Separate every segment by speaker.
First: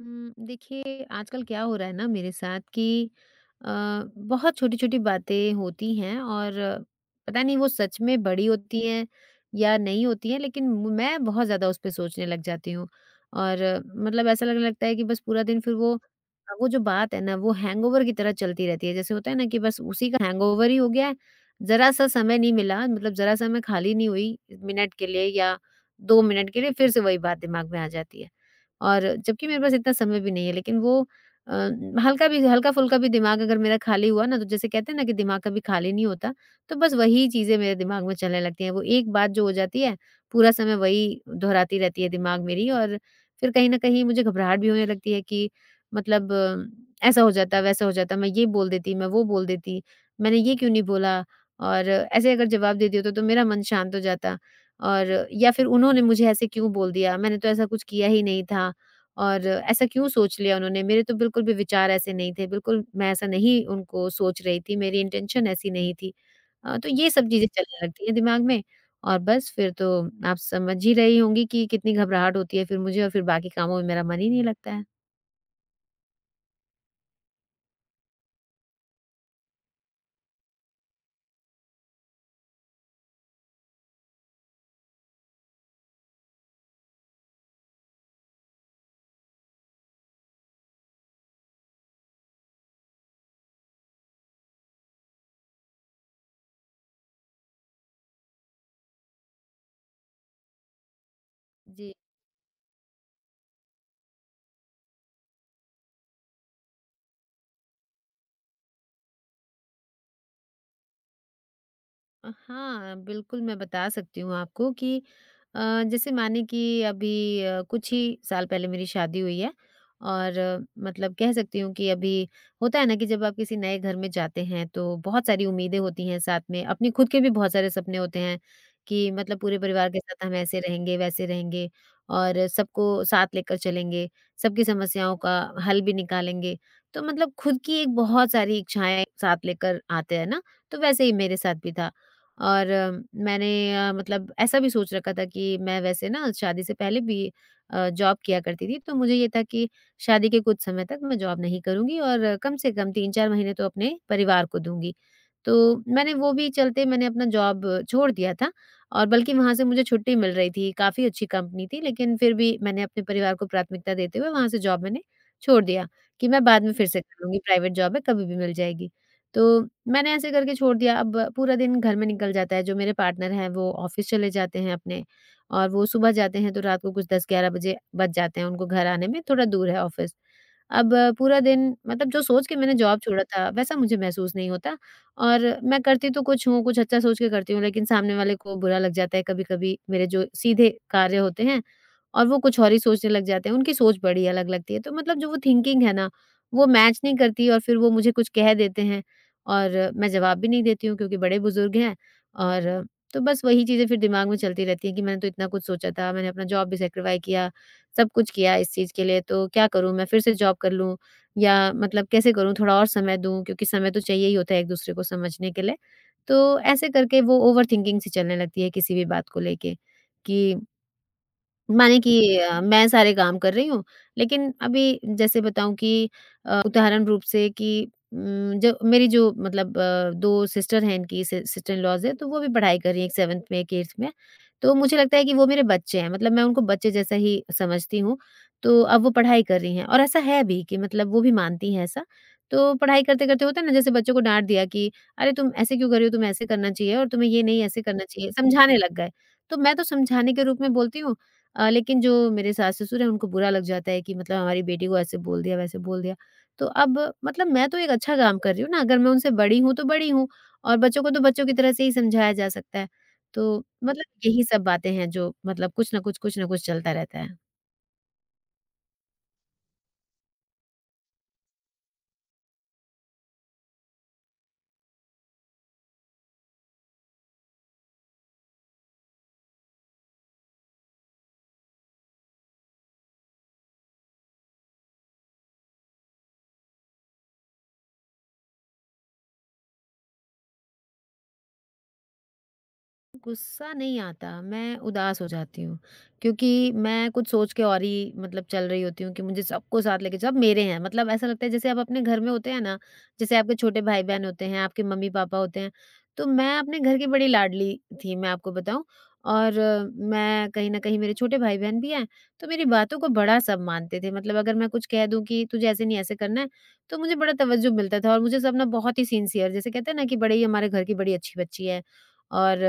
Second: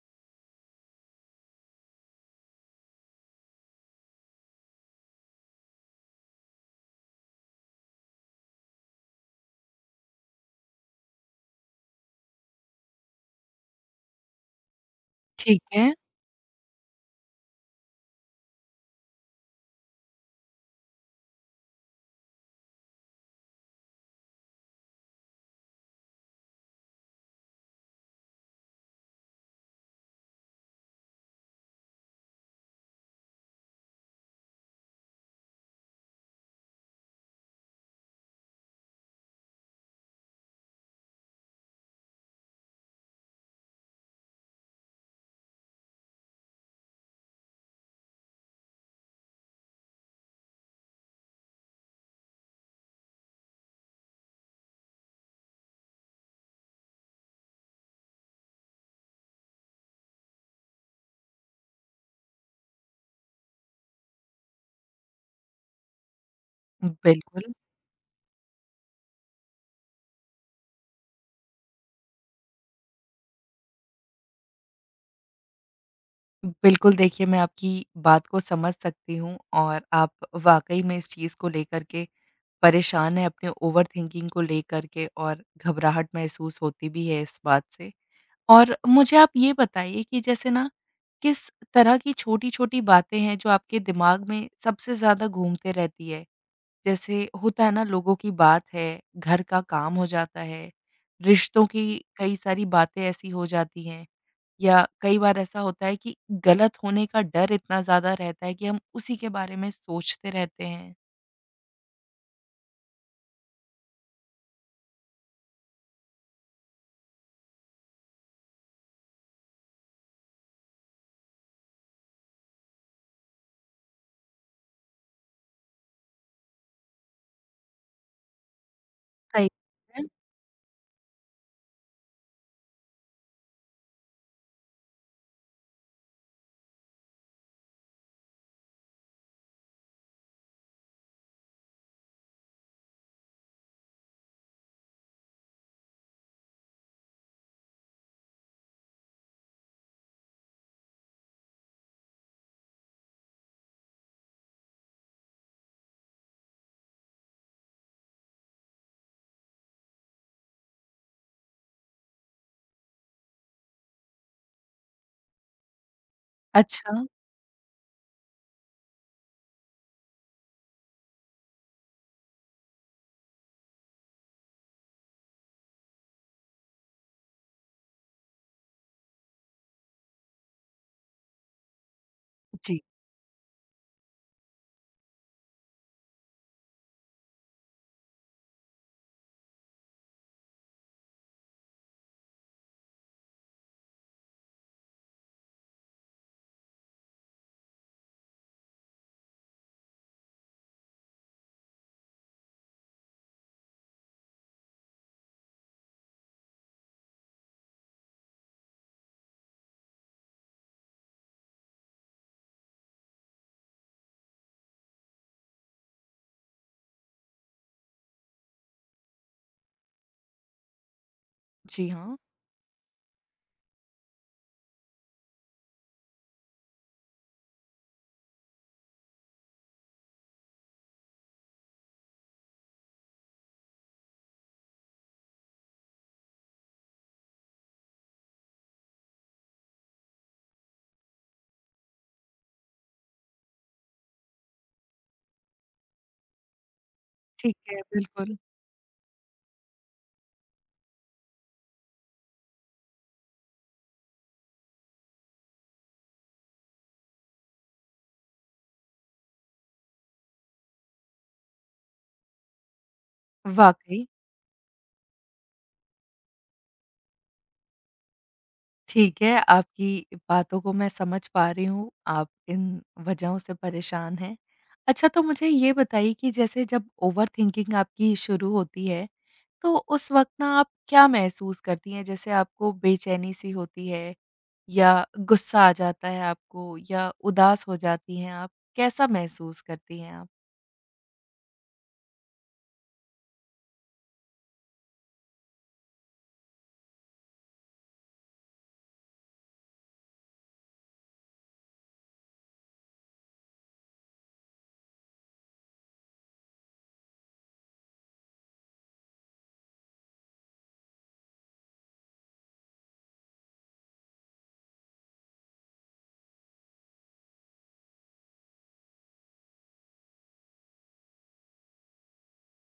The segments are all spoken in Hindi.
Speaker 1: देखिए आजकल क्या हो रहा है ना मेरे साथ कि अ, बहुत छोटी-छोटी बातें होती हैं और पता नहीं वो सच में बड़ी होती हैं या नहीं होती हैं लेकिन मैं बहुत ज़्यादा उस पे सोचने लग जाती हूँ। और मतलब ऐसा लगने लगता है कि बस पूरा दिन
Speaker 2: ठीक
Speaker 1: फिर
Speaker 2: है,
Speaker 1: वो जो बात है ना वो हैंगओवर की तरह चलती रहती है। जैसे होता है ना कि बस उसी का हैंगओवर ही हो गया है, ज़रा-सा समय नहीं मिला मतलब ज़रा-सा मैं खाली नहीं हुई मिनट के लिए या 2 मिनट के लिए फिर से वही बात दिमाग में आ जाती है। और जबकि मेरे पास इतना समय भी नहीं है लेकिन अ, हल्का भी हल्का-फुल्का भी दिमाग अगर मेरा खाली हुआ ना, तो जैसे कहते हैं ना कि दिमाग कभी खाली नहीं होता, तो बस वही चीज़ें मेरे दिमाग में चलने लगती हैं। वो एक बात जो हो जाती है, पूरा समय वही दोहराती रहती है दिमाग मेरी। और फिर कहीं न कहीं मुझे घबराहट भी होने लगती है कि मतलब ऐसा हो जाता, वैसा हो जाता, मैं ये बोल देती, मैं वो बोल देती, मैंने ये क्यों नहीं बोला? और ऐसे अगर जवाब दे दिया होता तो मेरा मन शांत हो जाता। और या फिर उन्होंने मुझे ऐसे क्यों बोल दिया? मैंने तो ऐसा कुछ किया ही नहीं था और ऐसा क्यों सोच लिया उन्होंने? मेरे तो बिल्कुल भी विचार ऐसे नहीं थे, बिल्कुल मैं ऐसा नहीं उनको सोच रही थी, मेरी इंटेंशन ऐसी नहीं थी। तो ये सब चीज़ें
Speaker 2: बिल्कुल।
Speaker 1: चलने लगती हैं दिमाग में और बस फिर तो आप समझ ही रही होंगी कि कितनी घबराहट होती है फिर मुझे और फिर बाकी कामों में मेरा मन ही नहीं लगता है।
Speaker 2: बिल्कुल, देखिए मैं आपकी बात को समझ सकती हूँ और आप वाक़ई में इस चीज़ को लेकर के परेशान हैं, अपने ओवरथिंकिंग को लेकर के और घबराहट महसूस होती भी है इस बात से। और मुझे आप ये बताइए कि जैसे ना, किस तरह की छोटी-छोटी बातें हैं जो आपके दिमाग में सबसे ज़्यादा घूमते रहती है? जैसे होता है ना लोगों की बात है, घर का काम हो जाता है, रिश्तों की
Speaker 1: जी।
Speaker 2: कई सारी बातें ऐसी हो जाती हैं। या कई बार ऐसा होता है कि गलत होने का डर इतना ज़्यादा रहता है कि हम उसी के बारे में सोचते रहते हैं?
Speaker 1: हाँ, बिल्कुल मैं बता सकती हूँ आपको कि जैसे माने कि अभी कुछ ही साल पहले मेरी शादी हुई है और मतलब कह सकती हूँ कि अभी होता है ना कि जब आप किसी नए घर में जाते हैं तो बहुत सारी उम्मीदें होती हैं साथ में, अपने खुद के भी बहुत सारे सपने होते हैं कि मतलब
Speaker 2: सही
Speaker 1: पूरे परिवार के
Speaker 2: है।
Speaker 1: साथ हम ऐसे रहेंगे, वैसे रहेंगे और सबको साथ लेकर चलेंगे, सबकी समस्याओं का हल भी निकालेंगे। तो मतलब खुद की एक बहुत सारी इच्छाएँ साथ लेकर आते हैं ना, तो वैसे ही मेरे साथ भी था। और मैंने मतलब ऐसा भी सोच रखा था कि मैं वैसे ना शादी से पहले भी जॉब किया करती थी, तो मुझे ये था कि शादी के कुछ समय तक मैं जॉब नहीं करूंगी और कम से कम तीन चार महीने तो अपने परिवार को दूंगी। तो मैंने वो भी चलते मैंने अपना जॉब छोड़ दिया था और बल्कि वहां से मुझे छुट्टी मिल रही थी, काफी अच्छी कंपनी थी, लेकिन फिर भी मैंने अपने परिवार को प्राथमिकता देते हुए वहां से जॉब मैंने छोड़ दिया कि मैं बाद में फिर
Speaker 2: अच्छा।
Speaker 1: से कर लूंगी, प्राइवेट जॉब है कभी भी मिल जाएगी। तो मैंने ऐसे करके छोड़ दिया, अब पूरा दिन घर में निकल जाता है, जो मेरे पार्टनर हैं वो ऑफ़िस चले जाते हैं अपने और वो सुबह जाते हैं तो रात को कुछ 10-11 बजे बज जाते हैं उनको घर आने में, थोड़ा दूर है ऑफ़िस। अब पूरा दिन मतलब जो सोच के मैंने
Speaker 2: जी।
Speaker 1: जॉब छोड़ा था वैसा मुझे महसूस नहीं होता। और मैं करती तो कुछ हूँ, कुछ अच्छा सोच के करती हूँ लेकिन सामने वाले को बुरा लग जाता है कभी-कभी, मेरे जो सीधे कार्य होते हैं और वो कुछ और ही सोचने लग जाते हैं, उनकी सोच बड़ी अलग लगती है। तो मतलब जो वो थिंकिंग है ना, वो मैच नहीं करती और फिर वो मुझे कुछ कह देते हैं और मैं जवाब भी नहीं देती हूँ क्योंकि बड़े-बुज़ुर्ग हैं। और तो बस वही चीज़ें फिर दिमाग में चलती रहती हैं कि मैंने तो इतना कुछ सोचा था, मैंने अपना जॉब भी सैक्रिफाई किया, सब कुछ किया इस चीज़ के लिए, तो क्या करूँ मैं फिर से जॉब कर लूँ या मतलब कैसे करूँ थोड़ा और समय दूँ क्योंकि समय तो चाहिए ही होता है एक-दूसरे को समझने के लिए। तो ऐसे करके वो ओवरथिंकिंग सी चलने लगती है किसी भी बात को लेके कि
Speaker 2: जी,
Speaker 1: माने कि
Speaker 2: हाँ।
Speaker 1: मैं सारे काम कर रही हूँ, लेकिन अभी जैसे बताऊँ कि उदाहरण रूप से कि उम, जो मेरी जो मतलब अ, 2 सिस्टर हैं, इनकी सि सिस्टर इन लॉज़ हैं, तो वो भी पढ़ाई कर रही हैं, एक 7th में, एक 8th में। तो मुझे लगता है कि वो मेरे बच्चे हैं, मतलब मैं उनको बच्चे जैसा ही समझती हूँ। तो अब वो पढ़ाई कर रही हैं और ऐसा है भी कि मतलब वो भी मानती हैं ऐसा। तो पढ़ाई करते-करते होता है ना, जैसे बच्चों को डाँट दिया कि, "अरे! तुम ऐसे क्यों कर रही हो? तुम्हें ऐसे करना चाहिए और तुम्हें ये
Speaker 2: ठीक
Speaker 1: नहीं
Speaker 2: है,
Speaker 1: ऐसे करना चाहिए।"
Speaker 2: बिल्कुल।
Speaker 1: समझाने लग गए। तो मैं तो समझाने के रूप में बोलती हूँ, लेकिन जो मेरे सास-ससुर हैं, उनको बुरा लग जाता है कि मतलब हमारी बेटी को ऐसे बोल दिया, वैसे बोल दिया। तो अब मतलब मैं तो एक अच्छा काम कर रही हूँ ना, अगर मैं उनसे बड़ी हूँ, तो बड़ी हूँ और बच्चों को तो बच्चों की तरह से ही समझाया जा सकता है। तो मतलब
Speaker 2: वाक़ई,
Speaker 1: यही सब बातें हैं जो मतलब कुछ न कुछ चलता रहता है।
Speaker 2: ठीक है, आपकी बातों को मैं समझ पा रही हूँ, आप इन वजहों से परेशान हैं। अच्छा, तो मुझे ये बताइए कि जैसे जब ओवरथिंकिंग आपकी शुरू होती है, तो उस वक़्त ना आप क्या महसूस करती हैं? जैसे आपको बेचैनी-सी होती है, या गुस्सा आ जाता है आपको, या उदास हो जाती हैं आप? कैसा महसूस करती हैं आप?
Speaker 1: गुस्सा नहीं आता, मैं उदास हो जाती हूँ, क्योंकि मैं कुछ सोच के और ही मतलब चल रही होती हूँ कि मुझे सबको साथ लेके सब मेरे हैं। मतलब ऐसा लगता है जैसे आप अपने घर में होते हैं ना, जैसे आपके छोटे भाई-बहन होते हैं, आपके मम्मी-पापा होते हैं, तो मैं अपने घर की बड़ी लाडली थी, मैं आपको बताऊँ। और मैं कहीं न कहीं, मेरे छोटे भाई-बहन भी हैं, तो मेरी बातों को बड़ा सब मानते थे। मतलब अगर मैं कुछ कह दूँ कि तुझे ऐसे नहीं ऐसे करना है, तो मुझे बड़ा तवज्जो मिलता था और मुझे सब ना बहुत ही सिंसियर, जैसे कहते हैं ना कि बड़े ही हमारे घर की बड़ी अच्छी बच्ची है। और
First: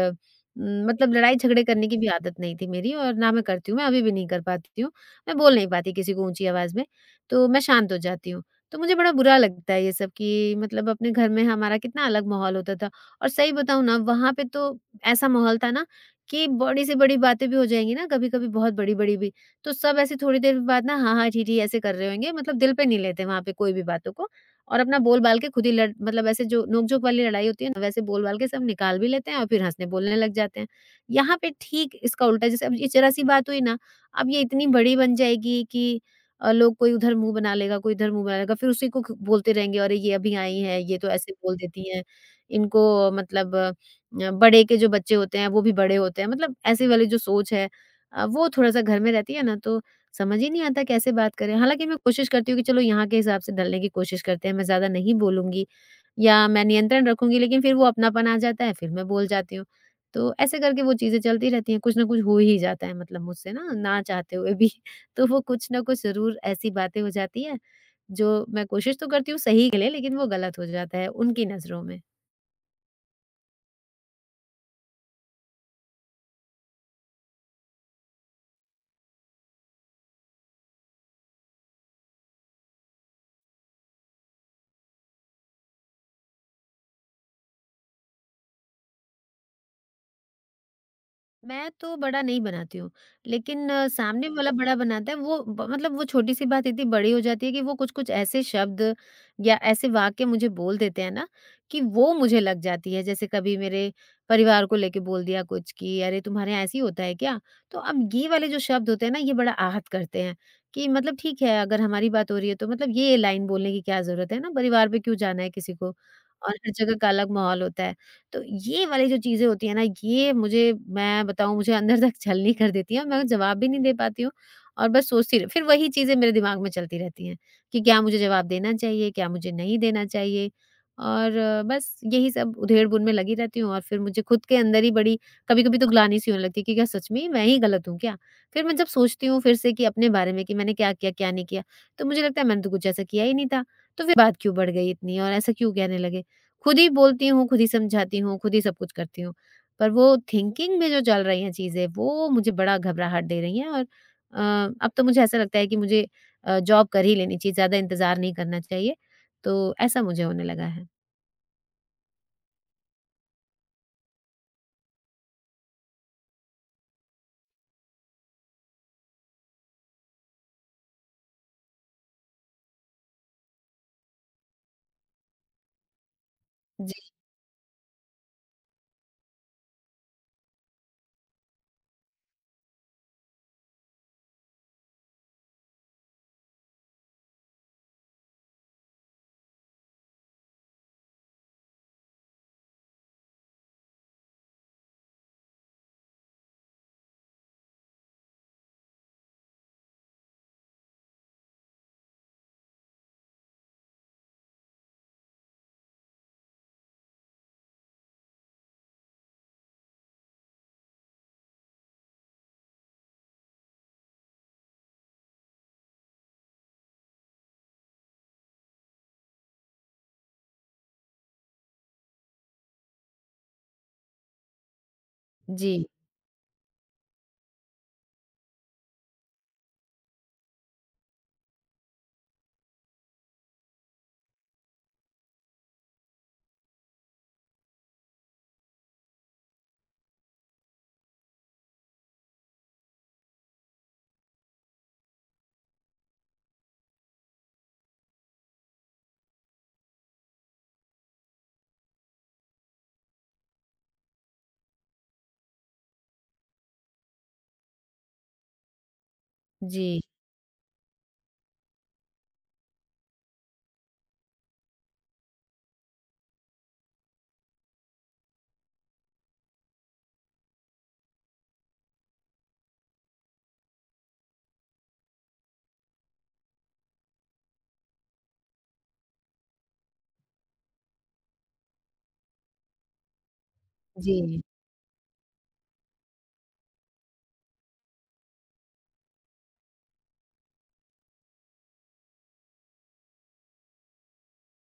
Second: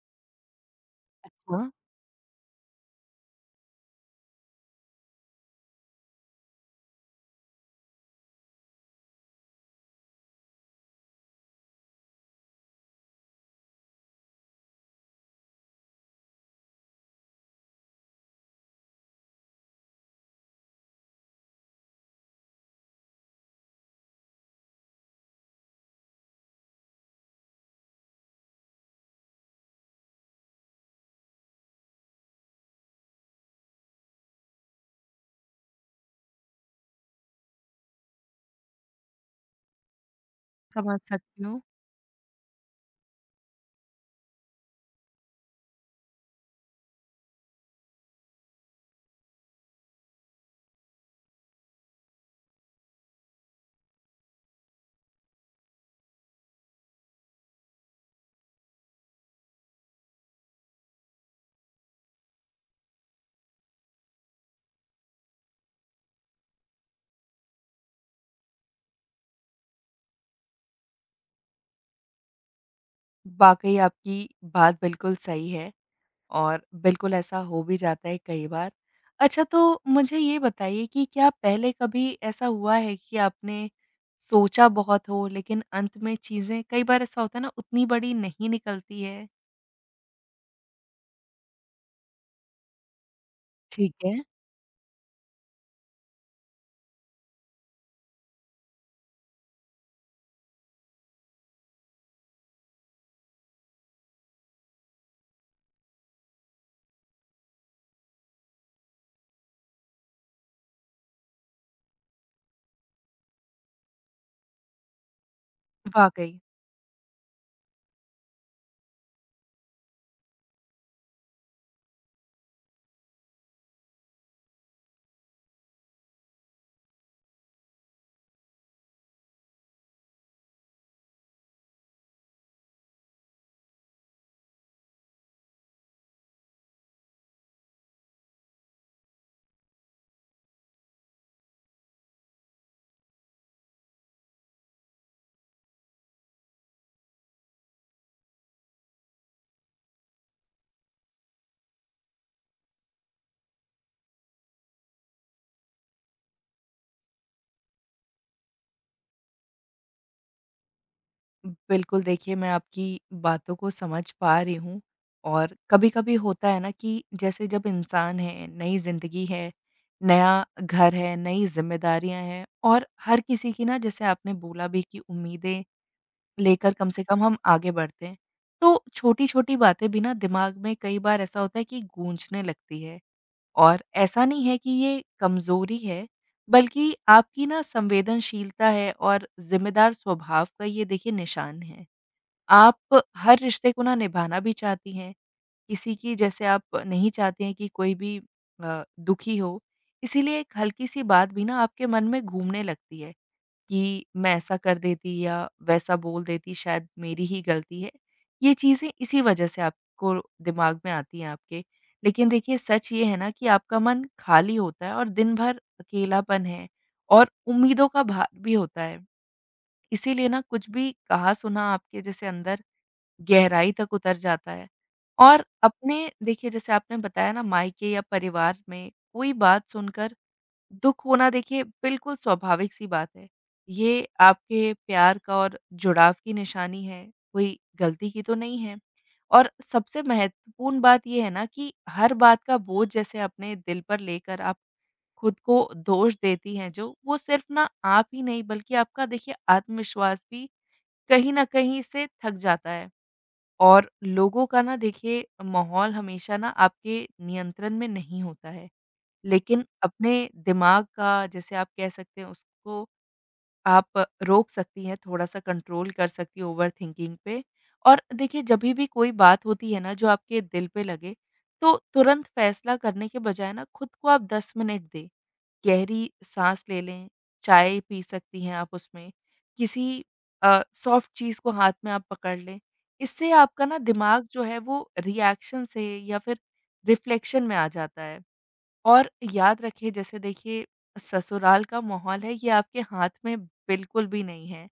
Speaker 1: मतलब
Speaker 2: अच्छा।
Speaker 1: लड़ाई-झगड़े करने की भी आदत नहीं थी मेरी और ना मैं करती हूँ, मैं अभी भी नहीं कर पाती हूँ। मैं बोल नहीं पाती किसी को ऊँची आवाज़ में, तो मैं शांत हो जाती हूँ। तो मुझे बड़ा बुरा लगता है ये सब कि मतलब अपने घर में हमारा कितना अलग माहौल होता था और सही बताऊँ ना, वहाँ पे तो ऐसा माहौल था ना कि बड़ी से बड़ी बातें भी हो जाएँगी ना, कभी-कभी बहुत बड़ी-बड़ी भी, तो सब ऐसे थोड़ी देर बाद ना हाँ, हाँ, ठीक, ठीक ऐसे कर रहे होंगे, मतलब दिल पे नहीं लेते वहाँ पे कोई भी बातों को और अपना बोल-बाल के खुद ही लड़ मतलब ऐसे जो नोक-झोंक वाली लड़ाई होती है ना, वैसे बोल-बाल के सब निकाल भी लेते हैं और फिर हँसने-बोलने लग जाते हैं। यहाँ पे ठीक इसका उल्टा, जैसे अब ये ज़रा-सी बात हुई ना, अब ये इतनी बड़ी बन जाएगी कि लोग कोई उधर मुँह बना लेगा, कोई इधर मुँह बना लेगा, फिर उसी को ख बोलते रहेंगे, "अरे! ये अभी आई हैं, ये
Speaker 2: समझ
Speaker 1: तो ऐसे
Speaker 2: सकती
Speaker 1: बोल
Speaker 2: हूँ।
Speaker 1: देती हैं, इनको मतलब बड़े के जो बच्चे होते हैं, वो भी बड़े होते हैं।" मतलब ऐसी वाली जो सोच है, वो थोड़ा-सा घर में रहती है ना, तो समझ ही नहीं आता कैसे बात करें? हालाँकि मैं कोशिश करती हूँ कि चलो यहाँ के हिसाब से ढलने की कोशिश करते हैं, मैं ज़्यादा नहीं बोलूँगी या मैं नियंत्रण रखूँगी, लेकिन फिर वो अपनापन आ जाता है, फिर मैं बोल जाती हूँ। तो ऐसे करके वो चीज़ें चलती रहती हैं, कुछ न कुछ हो ही जाता है मतलब मुझसे ना, ना चाहते हुए भी। तो वो कुछ न कुछ ज़रूर ऐसी बातें हो जाती हैं, जो मैं कोशिश तो करती हूँ सही के लिए लेकिन वो गलत हो जाता है उनकी नज़रों में।
Speaker 2: वाक़ई आपकी बात बिल्कुल सही है और बिल्कुल ऐसा हो भी जाता है कई बार। अच्छा, तो मुझे ये बताइए कि क्या पहले कभी ऐसा हुआ है कि आपने सोचा बहुत हो, लेकिन अंत में चीज़ें कई बार ऐसा होता है ना उतनी बड़ी नहीं निकलती है?
Speaker 1: मैं तो बड़ा नहीं बनाती हूँ, लेकिन
Speaker 2: ठीक है,
Speaker 1: सामने हुँ। वाला बड़ा बनाता है, वो ब मतलब वो छोटी-सी बात इतनी बड़ी हो जाती है कि वो कुछ-कुछ ऐसे शब्द या ऐसे वाक्य मुझे बोल देते हैं ना, कि वो मुझे लग जाती है। जैसे कभी मेरे परिवार को लेके बोल दिया कुछ कि अरे तुम्हारे यहाँ ऐसे ही होता है क्या? तो अब ये वाले जो शब्द होते हैं ना, ये बड़ा आहत करते हैं, कि मतलब ठीक है अगर हमारी बात हो रही है तो मतलब ये लाइन बोलने की क्या ज़रूरत है ना, परिवार पे क्यों जाना है किसी को?
Speaker 2: वाक़ई।
Speaker 1: और हर जगह का अलग माहौल होता है। तो ये वाली जो चीज़ें होती हैं ना, ये मुझे, मैं बताऊँ, मुझे अंदर तक छलनी कर देती हैं और मैं जवाब भी नहीं दे पाती हूँ और बस सोचती रह फिर वही चीज़ें मेरे दिमाग में चलती रहती हैं कि क्या मुझे जवाब देना चाहिए, क्या मुझे नहीं देना चाहिए? और बस यही सब उधेड़-बुन में लगी रहती हूँ और फिर मुझे खुद के अंदर ही बड़ी कभी-कभी तो ग्लानि-सी होने लगती है कि क्या सच में मैं ही गलत हूँ क्या? फिर मैं जब सोचती हूँ फिर से कि अपने बारे में कि मैंने क्या किया, क्या नहीं किया, तो मुझे लगता है मैंने तो कुछ ऐसा किया ही नहीं था, तो फिर बात क्यों बढ़ गई इतनी और ऐसा क्यों कहने लगे? खुद ही बोलती हूँ, खुद ही समझाती हूँ, खुद ही सब कुछ करती हूँ। पर वो थिंकिंग में जो चल रही हैं चीज़ें, वो मुझे बड़ा घबराहट दे रही हैं और अब तो मुझे ऐसा लगता है कि मुझे जॉब कर ही लेनी चाहिए, ज़्यादा इंतज़ार नहीं करना चाहिए। तो ऐसा मुझे होने लगा है।
Speaker 2: बिल्कुल, देखिए मैं आपकी बातों को समझ पा रही हूँ। और कभी-कभी होता है ना कि जैसे जब इंसान है, नई ज़िंदगी है, नया घर है, नई ज़िम्मेदारियाँ हैं और हर किसी की ना, जैसे आपने बोला भी, कि उम्मीदें लेकर कम से कम हम आगे बढ़ते हैं। तो छोटी-छोटी बातें भी ना दिमाग में कई बार ऐसा होता है कि गूँजने लगती है। और ऐसा नहीं है कि ये कमज़ोरी है, बल्कि आपकी ना संवेदनशीलता है और ज़िम्मेदार स्वभाव का ये देखिए निशान है। आप हर रिश्ते को ना निभाना भी चाहती हैं, किसी की जैसे आप नहीं चाहती हैं कि कोई भी दुखी हो, इसीलिए एक हल्की-सी बात भी ना आपके मन में घूमने लगती है कि मैं ऐसा कर देती या वैसा बोल देती, शायद मेरी ही गलती है। ये चीज़ें इसी वजह से आपको दिमाग में आती हैं आपके। लेकिन देखिए सच ये है ना कि आपका मन खाली होता है और दिन भर अकेलापन है और उम्मीदों का भार भी होता है। इसीलिए ना कुछ भी कहा-सुना आपके जैसे अंदर गहराई तक उतर जाता है। और
Speaker 1: जी,
Speaker 2: अपने देखिए जैसे आपने बताया ना, मायके या परिवार में कोई बात सुनकर दुःख होना देखिए बिल्कुल स्वाभाविक सी बात है। ये आपके प्यार का और जुड़ाव की निशानी है, कोई गलती की तो नहीं है। और सबसे महत्वपूर्ण बात ये है ना कि हर बात का बोझ जैसे अपने दिल पर लेकर आप खुद को दोष देती हैं जो, वो सिर्फ ना आप ही नहीं, बल्कि आपका देखिए आत्मविश्वास भी कहीं न कहीं इससे थक जाता है। और लोगों का ना देखिए माहौल हमेशा ना आपके नियंत्रण में नहीं होता है, लेकिन
Speaker 1: जी,
Speaker 2: अपने दिमाग का जैसे आप कह सकते हैं, उसको आप रोक सकती हैं, थोड़ा-सा कंट्रोल कर सकती हैं ओवर थिंकिंग पे। और देखिए जभी भी कोई बात होती है ना जो आपके दिल पे लगे, तो तुरंत फैसला करने के बजाय ना खुद को आप 10 मिनट दें। गहरी साँस ले लें, चाय पी सकती हैं आप उसमें, किसी सॉफ्ट चीज़ को हाथ में आप पकड़ लें। इससे आपका ना दिमाग
Speaker 1: जी,
Speaker 2: जो है वो रिएक्शन से या फिर रिफ्लेक्शन में आ जाता है। और याद रखिए जैसे देखिए ससुराल का माहौल है ये आपके हाथ में बिल्कुल भी नहीं है,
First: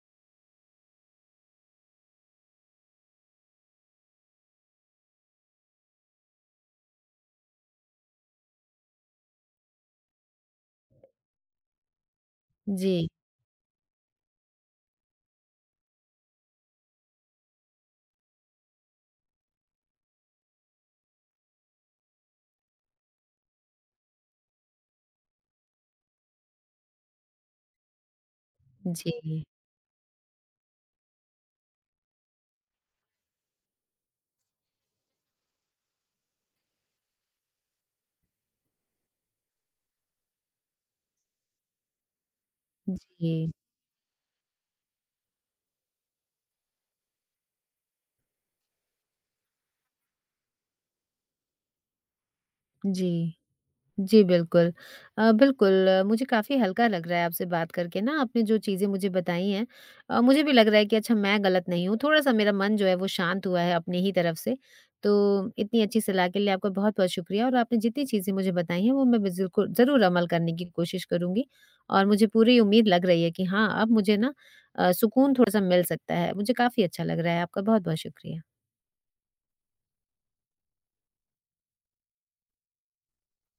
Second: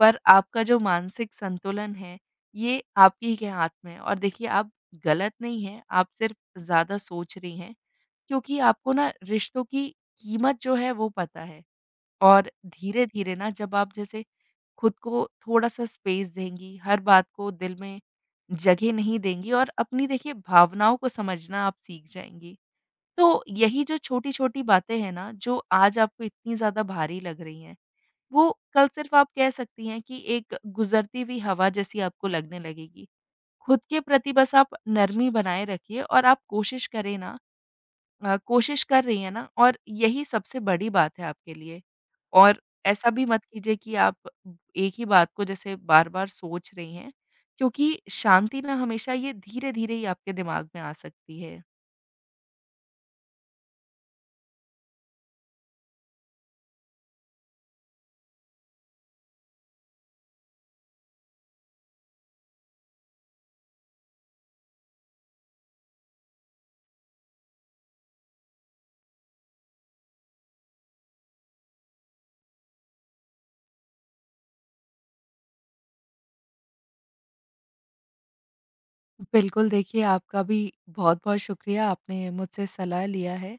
Speaker 2: पर आपका जो मानसिक संतुलन है, ये आप ही के हाथ में है और देखिए आप गलत नहीं हैं, आप सिर्फ़ ज़्यादा सोच रही हैं। क्योंकि आपको ना रिश्तों की कीमत जो है वो पता है। और
Speaker 1: जी,
Speaker 2: धीरे-धीरे ना जब आप जैसे खुद को थोड़ा-सा स्पेस देंगी, हर बात को दिल में जगह नहीं देंगी, और अपनी देखिए भावनाओं को समझना आप सीख जाएँगी। तो यही जो छोटी-छोटी बातें हैं ना, जो आज आपको इतनी ज़्यादा भारी लग रही हैं, वो कल सिर्फ़ आप
Speaker 1: जी,
Speaker 2: कह सकती हैं कि एक गुज़रती हुई हवा जैसी आपको लगने लगेगी। खुद के प्रति बस आप नरमी बनाए रखिए और आप कोशिश करें ना, कोशिश कर रही हैं ना और यही सबसे बड़ी बात है आपके लिए। और ऐसा भी मत
Speaker 1: जी,
Speaker 2: कीजिए कि आप एक ही बात को जैसे बार-बार सोच रही हैं, क्योंकि शांति ना हमेशा ये धीरे-धीरे ही आपके दिमाग में आ सकती है।
Speaker 1: जी। जी, बिल्कुल। बिल्कुल, मुझे काफ़ी हल्का लग रहा है आपसे बात करके ना, आपने जो चीज़ें मुझे बताई हैं, मुझे भी लग रहा है कि अच्छा मैं गलत नहीं हूँ, थोड़ा-सा मेरा मन जो है वो शांत हुआ है अपनी ही तरफ से। तो इतनी अच्छी सलाह के लिए आपका बहुत-बहुत शुक्रिया और आपने जितनी चीज़ें मुझे बताई हैं वो मैं बिज़िल्कुल ज़रूर अमल करने की कोशिश करूँगी और मुझे पूरी उम्मीद लग रही है कि हाँ, अब मुझे ना सुकून थोड़ा-सा मिल सकता है। मुझे काफ़ी अच्छा लग रहा है, आपका बहुत-बहुत शुक्रिया।
Speaker 2: बिल्कुल, देखिए आपका भी बहुत-बहुत शुक्रिया, आपने मुझसे सलाह लिया है।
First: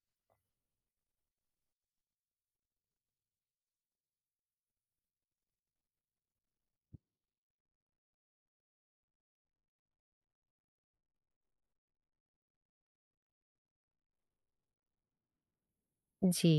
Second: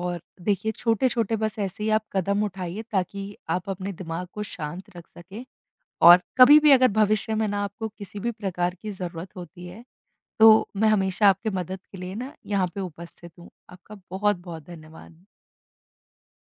Speaker 2: और देखिए छोटे-छोटे बस ऐसे ही आप कदम उठाइए, ताकि आप अपने दिमाग को शांत रख सकें और कभी भी अगर भविष्य में ना आपको किसी भी प्रकार की ज़रूरत होती है, तो मैं हमेशा आपके मदद के लिए ना यहाँ पे उपस्थित हूँ। आपका बहुत-बहुत धन्यवाद।
Speaker 1: जी।